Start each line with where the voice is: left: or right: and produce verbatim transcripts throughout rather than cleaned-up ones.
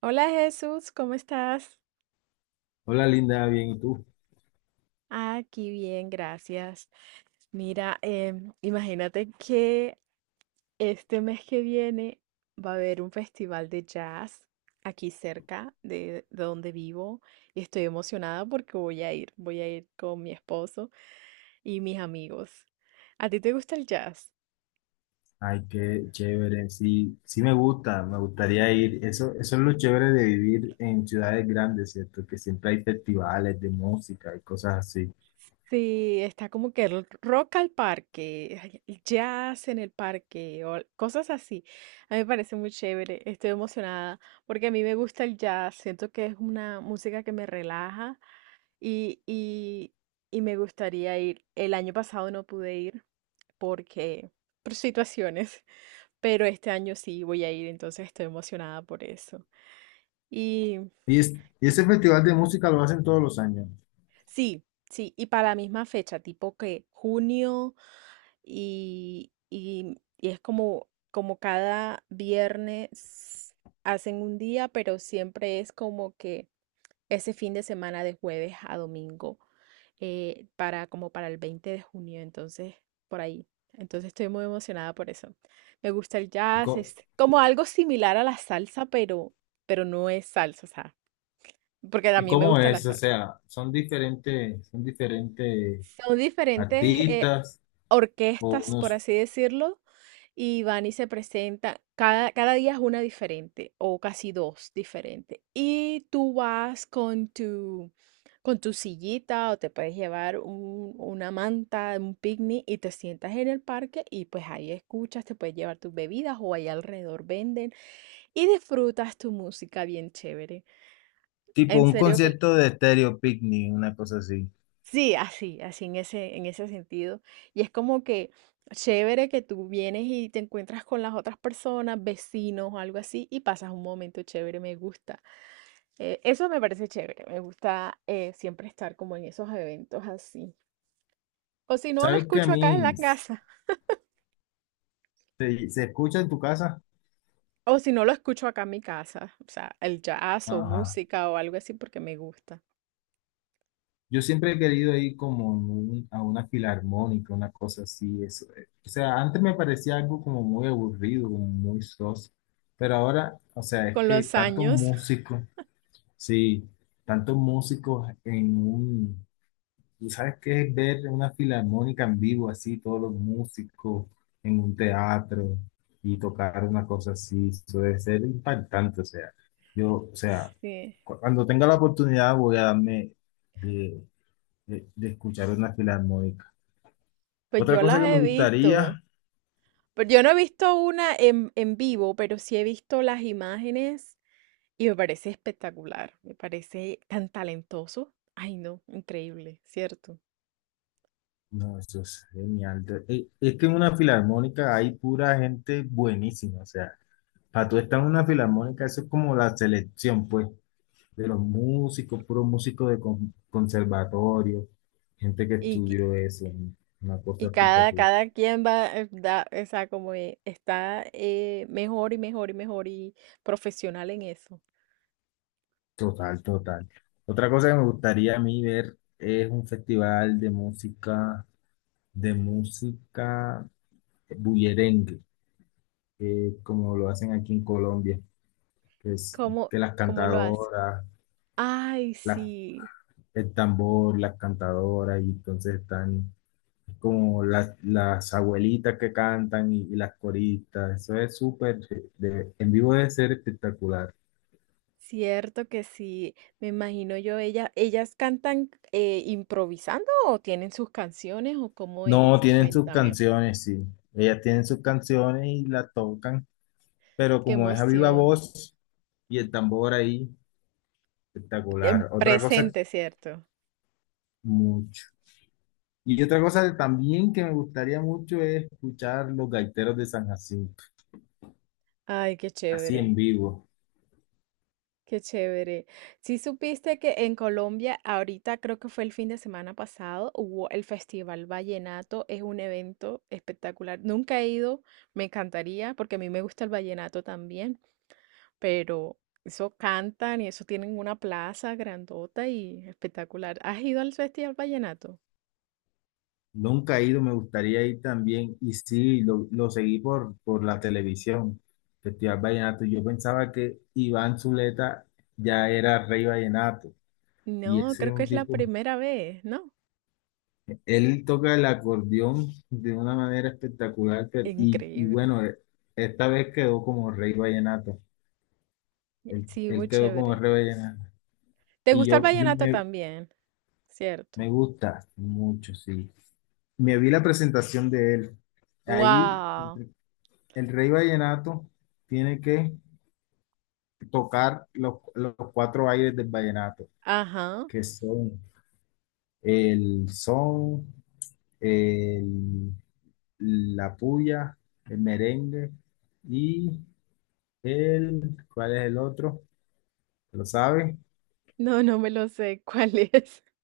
right: Hola Jesús, ¿cómo estás?
left: Hola Linda, bien, ¿y tú?
right: Aquí bien, gracias. Mira, em, imagínate que este mes que viene va a haber un festival de jazz aquí cerca de, de donde vivo y estoy emocionada porque voy a ir, voy a ir con mi esposo y mis amigos. ¿A ti te gusta el jazz?
left: Ay, qué chévere, sí, sí me gusta, me gustaría ir. Eso, eso es lo chévere de vivir en ciudades grandes, ¿cierto? Que siempre hay festivales de música y cosas así.
right: Sí, está como que el rock al parque, ay, el jazz en el parque o cosas así. A mí me parece muy chévere. Estoy emocionada porque a mí me gusta el jazz. Siento que es una música que me relaja y, y, y me gustaría ir. El año pasado no pude ir porque por situaciones, pero este año sí voy a ir, entonces estoy emocionada por eso. Y
left: Y, es- y ese festival de música lo hacen todos los años.
right: sí, sí, y para la misma fecha, tipo que junio. y, y- y es como, como cada viernes hacen un día, pero siempre es como que ese fin de semana de jueves a domingo, eh, para como para el veinte de junio, entonces por ahí. Entonces estoy muy emocionada por eso. Me gusta el
left: ¿Y,
right: jazz,
left: co-
right: es como algo similar a la salsa, pero, pero no es salsa, o sea, porque a
left: ¿Y
right: mí me
left: cómo
right: gusta la
left: es? O
right: salsa.
left: sea, son diferentes, son diferentes
right: Son diferentes, eh,
left: artistas o
right: orquestas, por
left: unos.
right: así decirlo, y van y se presentan. Cada, cada día es una diferente, o casi dos diferentes. Y tú vas con tu, con tu sillita, o te puedes llevar un- una manta, un picnic, y te sientas en el parque, y pues ahí escuchas, te puedes llevar tus bebidas, o ahí alrededor venden, y disfrutas tu música bien chévere.
left: Tipo
right: En
left: un
right: serio que
left: concierto de Stereo Picnic, una cosa así.
right: sí, así, así en ese, en ese sentido. Y es como que chévere que tú vienes y te encuentras con las otras personas, vecinos o algo así, y pasas un momento chévere, me gusta. Eh, eso me parece chévere, me gusta eh, siempre estar como en esos eventos así. O si no, lo
left: ¿Sabes que a
right: escucho acá en la
left: mí
right: casa,
left: se, se escucha en tu casa?
right: o si no, lo escucho acá en mi casa, o sea, el jazz o
left: Ajá.
right: música o algo así porque me gusta.
left: Yo siempre he querido ir como en un- a una filarmónica, una cosa así. Eso. eh. O sea, antes me parecía algo como muy aburrido, como muy soso, pero ahora, o sea, es
right: Con
left: que
right: los
left: tantos
right: años,
left: músicos, sí, tantos músicos en un, ¿tú sabes qué es ver una filarmónica en vivo así, todos los músicos en un teatro y tocar una cosa así? Eso debe ser impactante, o sea, yo, o sea,
right: sí,
left: cu- cuando tenga la oportunidad voy a darme de, de escuchar una filarmónica.
right: pues
left: Otra
right: yo
left: cosa
right: las
left: que me
right: he visto.
left: gustaría,
right: Pero yo no he visto una en, en vivo, pero sí he visto las imágenes y me parece espectacular. Me parece tan talentoso. Ay, no, increíble, ¿cierto?
left: no, eso es genial. de- eh, Es que en una filarmónica hay pura gente buenísima, o sea, para tú estar en una filarmónica, eso es como la selección, pues, de los músicos, puros músicos de con- conservatorio, gente que
right: Y, que-
left: estudió eso, una cosa
right: y cada,
left: espectacular.
right: cada quien va, eh, da, o sea, como eh, está eh, mejor y mejor y mejor y profesional en eso.
left: Total, total. Otra cosa que me gustaría a mí ver es un festival de música, de música bullerengue. Eh, como lo hacen aquí en Colombia, que es
right: ¿Cómo,
left: que las
right: cómo lo hace?
left: cantadoras,
right: Ay,
left: la-
right: sí,
left: el tambor, las cantadoras, y entonces están como las, las abuelitas que cantan y, y las coristas. Eso es súper, de- en vivo debe ser espectacular.
right: cierto que sí. Me imagino yo, ella, ellas cantan eh, improvisando o tienen sus canciones o cómo
left: No,
right: es.
left: tienen sus
right: Cuéntame.
left: canciones, sí. Ellas tienen sus canciones y las tocan, pero
right: Qué
left: como es a viva
right: emoción.
left: voz y el tambor ahí,
right: En
left: espectacular. Otra cosa,
right: presente, ¿cierto?
left: mucho. Y otra cosa también que me gustaría mucho es escuchar los gaiteros de San Jacinto,
right: Ay, qué
left: así en
right: chévere.
left: vivo.
right: Qué chévere. Si supiste que en Colombia, ahorita creo que fue el fin de semana pasado, hubo el Festival Vallenato, es un evento espectacular. Nunca he ido, me encantaría, porque a mí me gusta el vallenato también, pero eso cantan y eso tienen una plaza grandota y espectacular. ¿Has ido al Festival Vallenato?
left: Nunca he ido, me gustaría ir también. Y sí, lo, lo seguí por, por la televisión, Festival Vallenato. Yo pensaba que Iván Zuleta ya era rey vallenato. Y
right: No,
left: ese es
right: creo que
left: un
right: es la
left: tipo,
right: primera vez, ¿no?
left: él toca el acordeón de una manera espectacular. Pero- y, y
right: Increíble.
left: bueno, eh, esta vez quedó como rey vallenato. Él,
right: Sí,
left: él
right: muy
left: quedó como
right: chévere.
left: rey vallenato.
right: ¿Te
left: Y
right: gusta el
left: yo, yo
right: vallenato
left: me
right: también? Cierto.
left: me gusta mucho, sí. Me vi la presentación de él. Ahí
right: Wow.
left: el, el Rey Vallenato tiene que tocar los, los cuatro aires del vallenato,
right: Ajá.
left: que son el son, el, la puya, el merengue y el, ¿cuál es el otro? ¿Lo sabe?
right: No, no me lo sé. ¿Cuál es?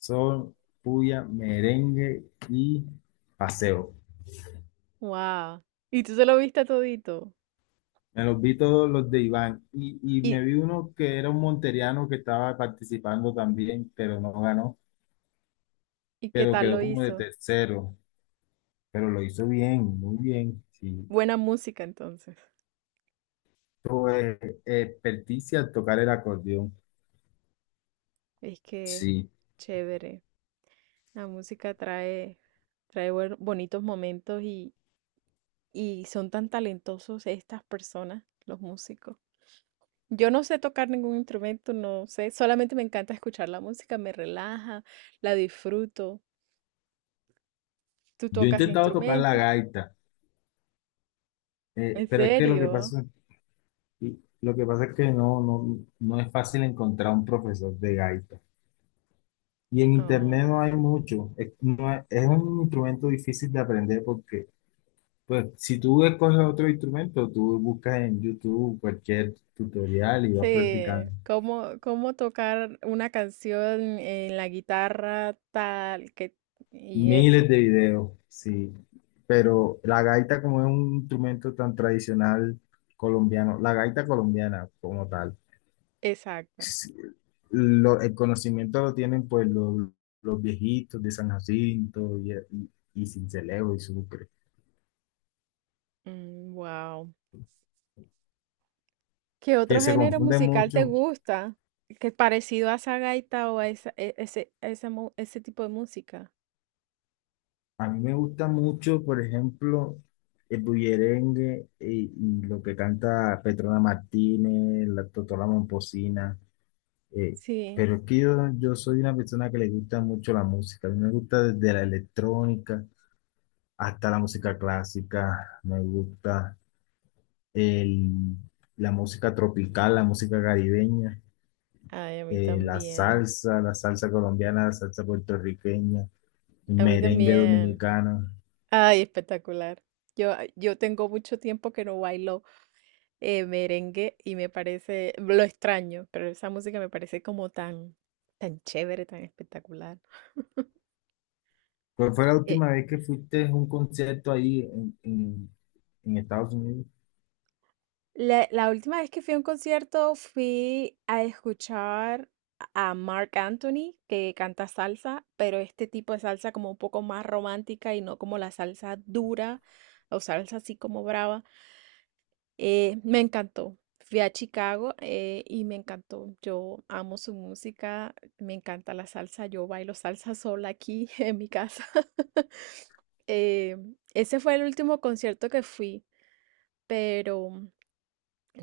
left: Son puya, merengue y paseo.
right: Wow. ¿Y tú se lo viste todito?
left: Me los vi todos los de Iván. Y, y me
right: ¿Y,
left: vi uno que era un monteriano que estaba participando también, pero no ganó,
right: ¿y qué
left: pero
right: tal
left: quedó
right: lo
left: como de
right: hizo?
left: tercero. Pero lo hizo bien, muy bien. Sí.
right: Buena música entonces.
left: Tuvo eh, eh, experticia al tocar el acordeón.
right: Es que
left: Sí.
right: chévere. La música trae, trae buen- bonitos momentos y, y son tan talentosos estas personas, los músicos. Yo no sé tocar ningún instrumento, no sé, solamente me encanta escuchar la música, me relaja, la disfruto. ¿Tú
left: Yo he
right: tocas
left: intentado tocar la
right: instrumentos?
left: gaita, eh,
right: ¿En
left: pero es que lo que
right: serio?
left: pasa, y lo que pasa es que no, no, no es fácil encontrar un profesor de gaita. Y en internet
right: Oh.
left: no hay mucho. Es, no es es un instrumento difícil de aprender porque pues si tú escoges otro instrumento, tú buscas en YouTube cualquier tutorial y vas practicando
right: Sí, cómo, cómo tocar una canción en la guitarra tal que y
left: miles
right: eso,
left: de videos, sí. Pero la gaita como es un instrumento tan tradicional colombiano, la gaita colombiana como tal,
right: exacto.
left: sí, lo- el conocimiento lo tienen pues los, los viejitos de San Jacinto y, y, y Sincelejo y Sucre,
right: Wow. ¿Qué
left: que
right: otro
left: se
right: género
left: confunde
right: musical te
left: mucho.
right: gusta? Que es parecido a esa gaita o a esa- e- ese, esa mu- ese tipo de música.
left: A mí me gusta mucho, por ejemplo, el bullerengue y, y lo que canta Petrona Martínez, la Totola Momposina. eh,
right: Sí.
left: pero es que yo, yo soy una persona que le gusta mucho la música. A mí me gusta desde la electrónica hasta la música clásica. Me gusta el- la música tropical, la música caribeña,
right: Ay, a mí
left: eh, la
right: también.
left: salsa, la salsa colombiana, la salsa puertorriqueña, el
right: A mí
left: merengue
right: también.
left: dominicano.
right: Ay, espectacular. Yo, yo tengo mucho tiempo que no bailo. Eh, merengue y me parece, lo extraño, pero esa música me parece como tan, tan chévere, tan espectacular.
left: ¿Cuál fue la
right: Eh,
left: última vez que fuiste a un concierto ahí en, en- en Estados Unidos?
right: la, la última vez que fui a un concierto fui a escuchar a Mark Anthony, que canta salsa, pero este tipo de salsa como un poco más romántica y no como la salsa dura o salsa así como brava. Eh, me encantó. Fui a Chicago eh, y me encantó. Yo amo su música, me encanta la salsa. Yo bailo salsa sola aquí en mi casa. Eh, Ese fue el último concierto que fui, pero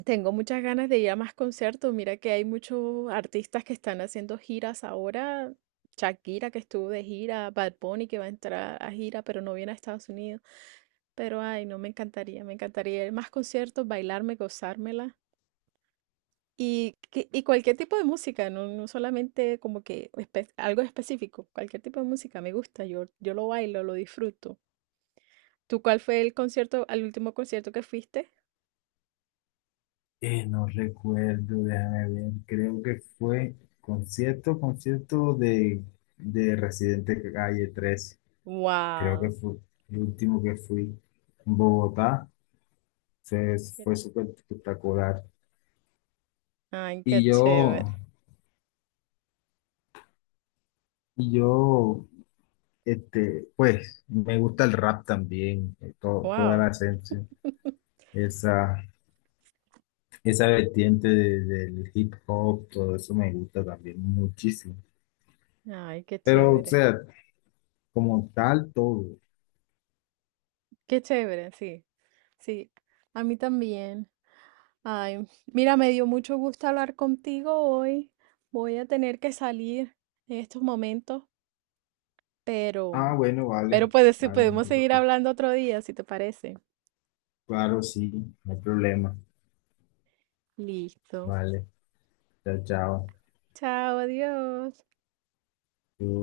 right: tengo muchas ganas de ir a más conciertos. Mira que hay muchos artistas que están haciendo giras ahora. Shakira que estuvo de gira, Bad Bunny que va a entrar a gira, pero no viene a Estados Unidos. Pero ay, no me encantaría, me encantaría ir a más conciertos, bailarme, gozármela. Y, que- y cualquier tipo de música, no, no solamente como que espe- algo específico, cualquier tipo de música me gusta, yo, yo lo bailo, lo disfruto. ¿Tú cuál fue el concierto, al último concierto que fuiste?
left: Eh, no recuerdo, déjame ver. Creo que fue concierto, concierto de, de Residente Calle trece. Creo que
right: ¡Wow!
left: fue el último que fui en Bogotá. Fue, fue súper espectacular.
right: ¡Ay, qué
left: Y
right: chévere!
left: yo, y yo, este, pues, me gusta el rap también, eh, todo, toda
right: ¡Wow!
left: la esencia, esa. Esa vertiente de- del hip hop, todo eso me gusta también muchísimo.
right: ¡Ay, qué
left: Pero, o
right: chévere!
left: sea, como tal, todo.
right: ¡Qué chévere! Sí, sí, a mí también. Ay, mira, me dio mucho gusto hablar contigo hoy. Voy a tener que salir en estos momentos. Pero,
left: Ah, bueno,
right: pero
left: vale,
right: puede,
left: vale, no
right: podemos
left: te
right: seguir
left: preocupes.
right: hablando otro día, si te parece.
left: Claro, sí, no hay problema.
right: Listo.
left: Vale, chao, chao.
right: Chao, adiós.
left: Tú-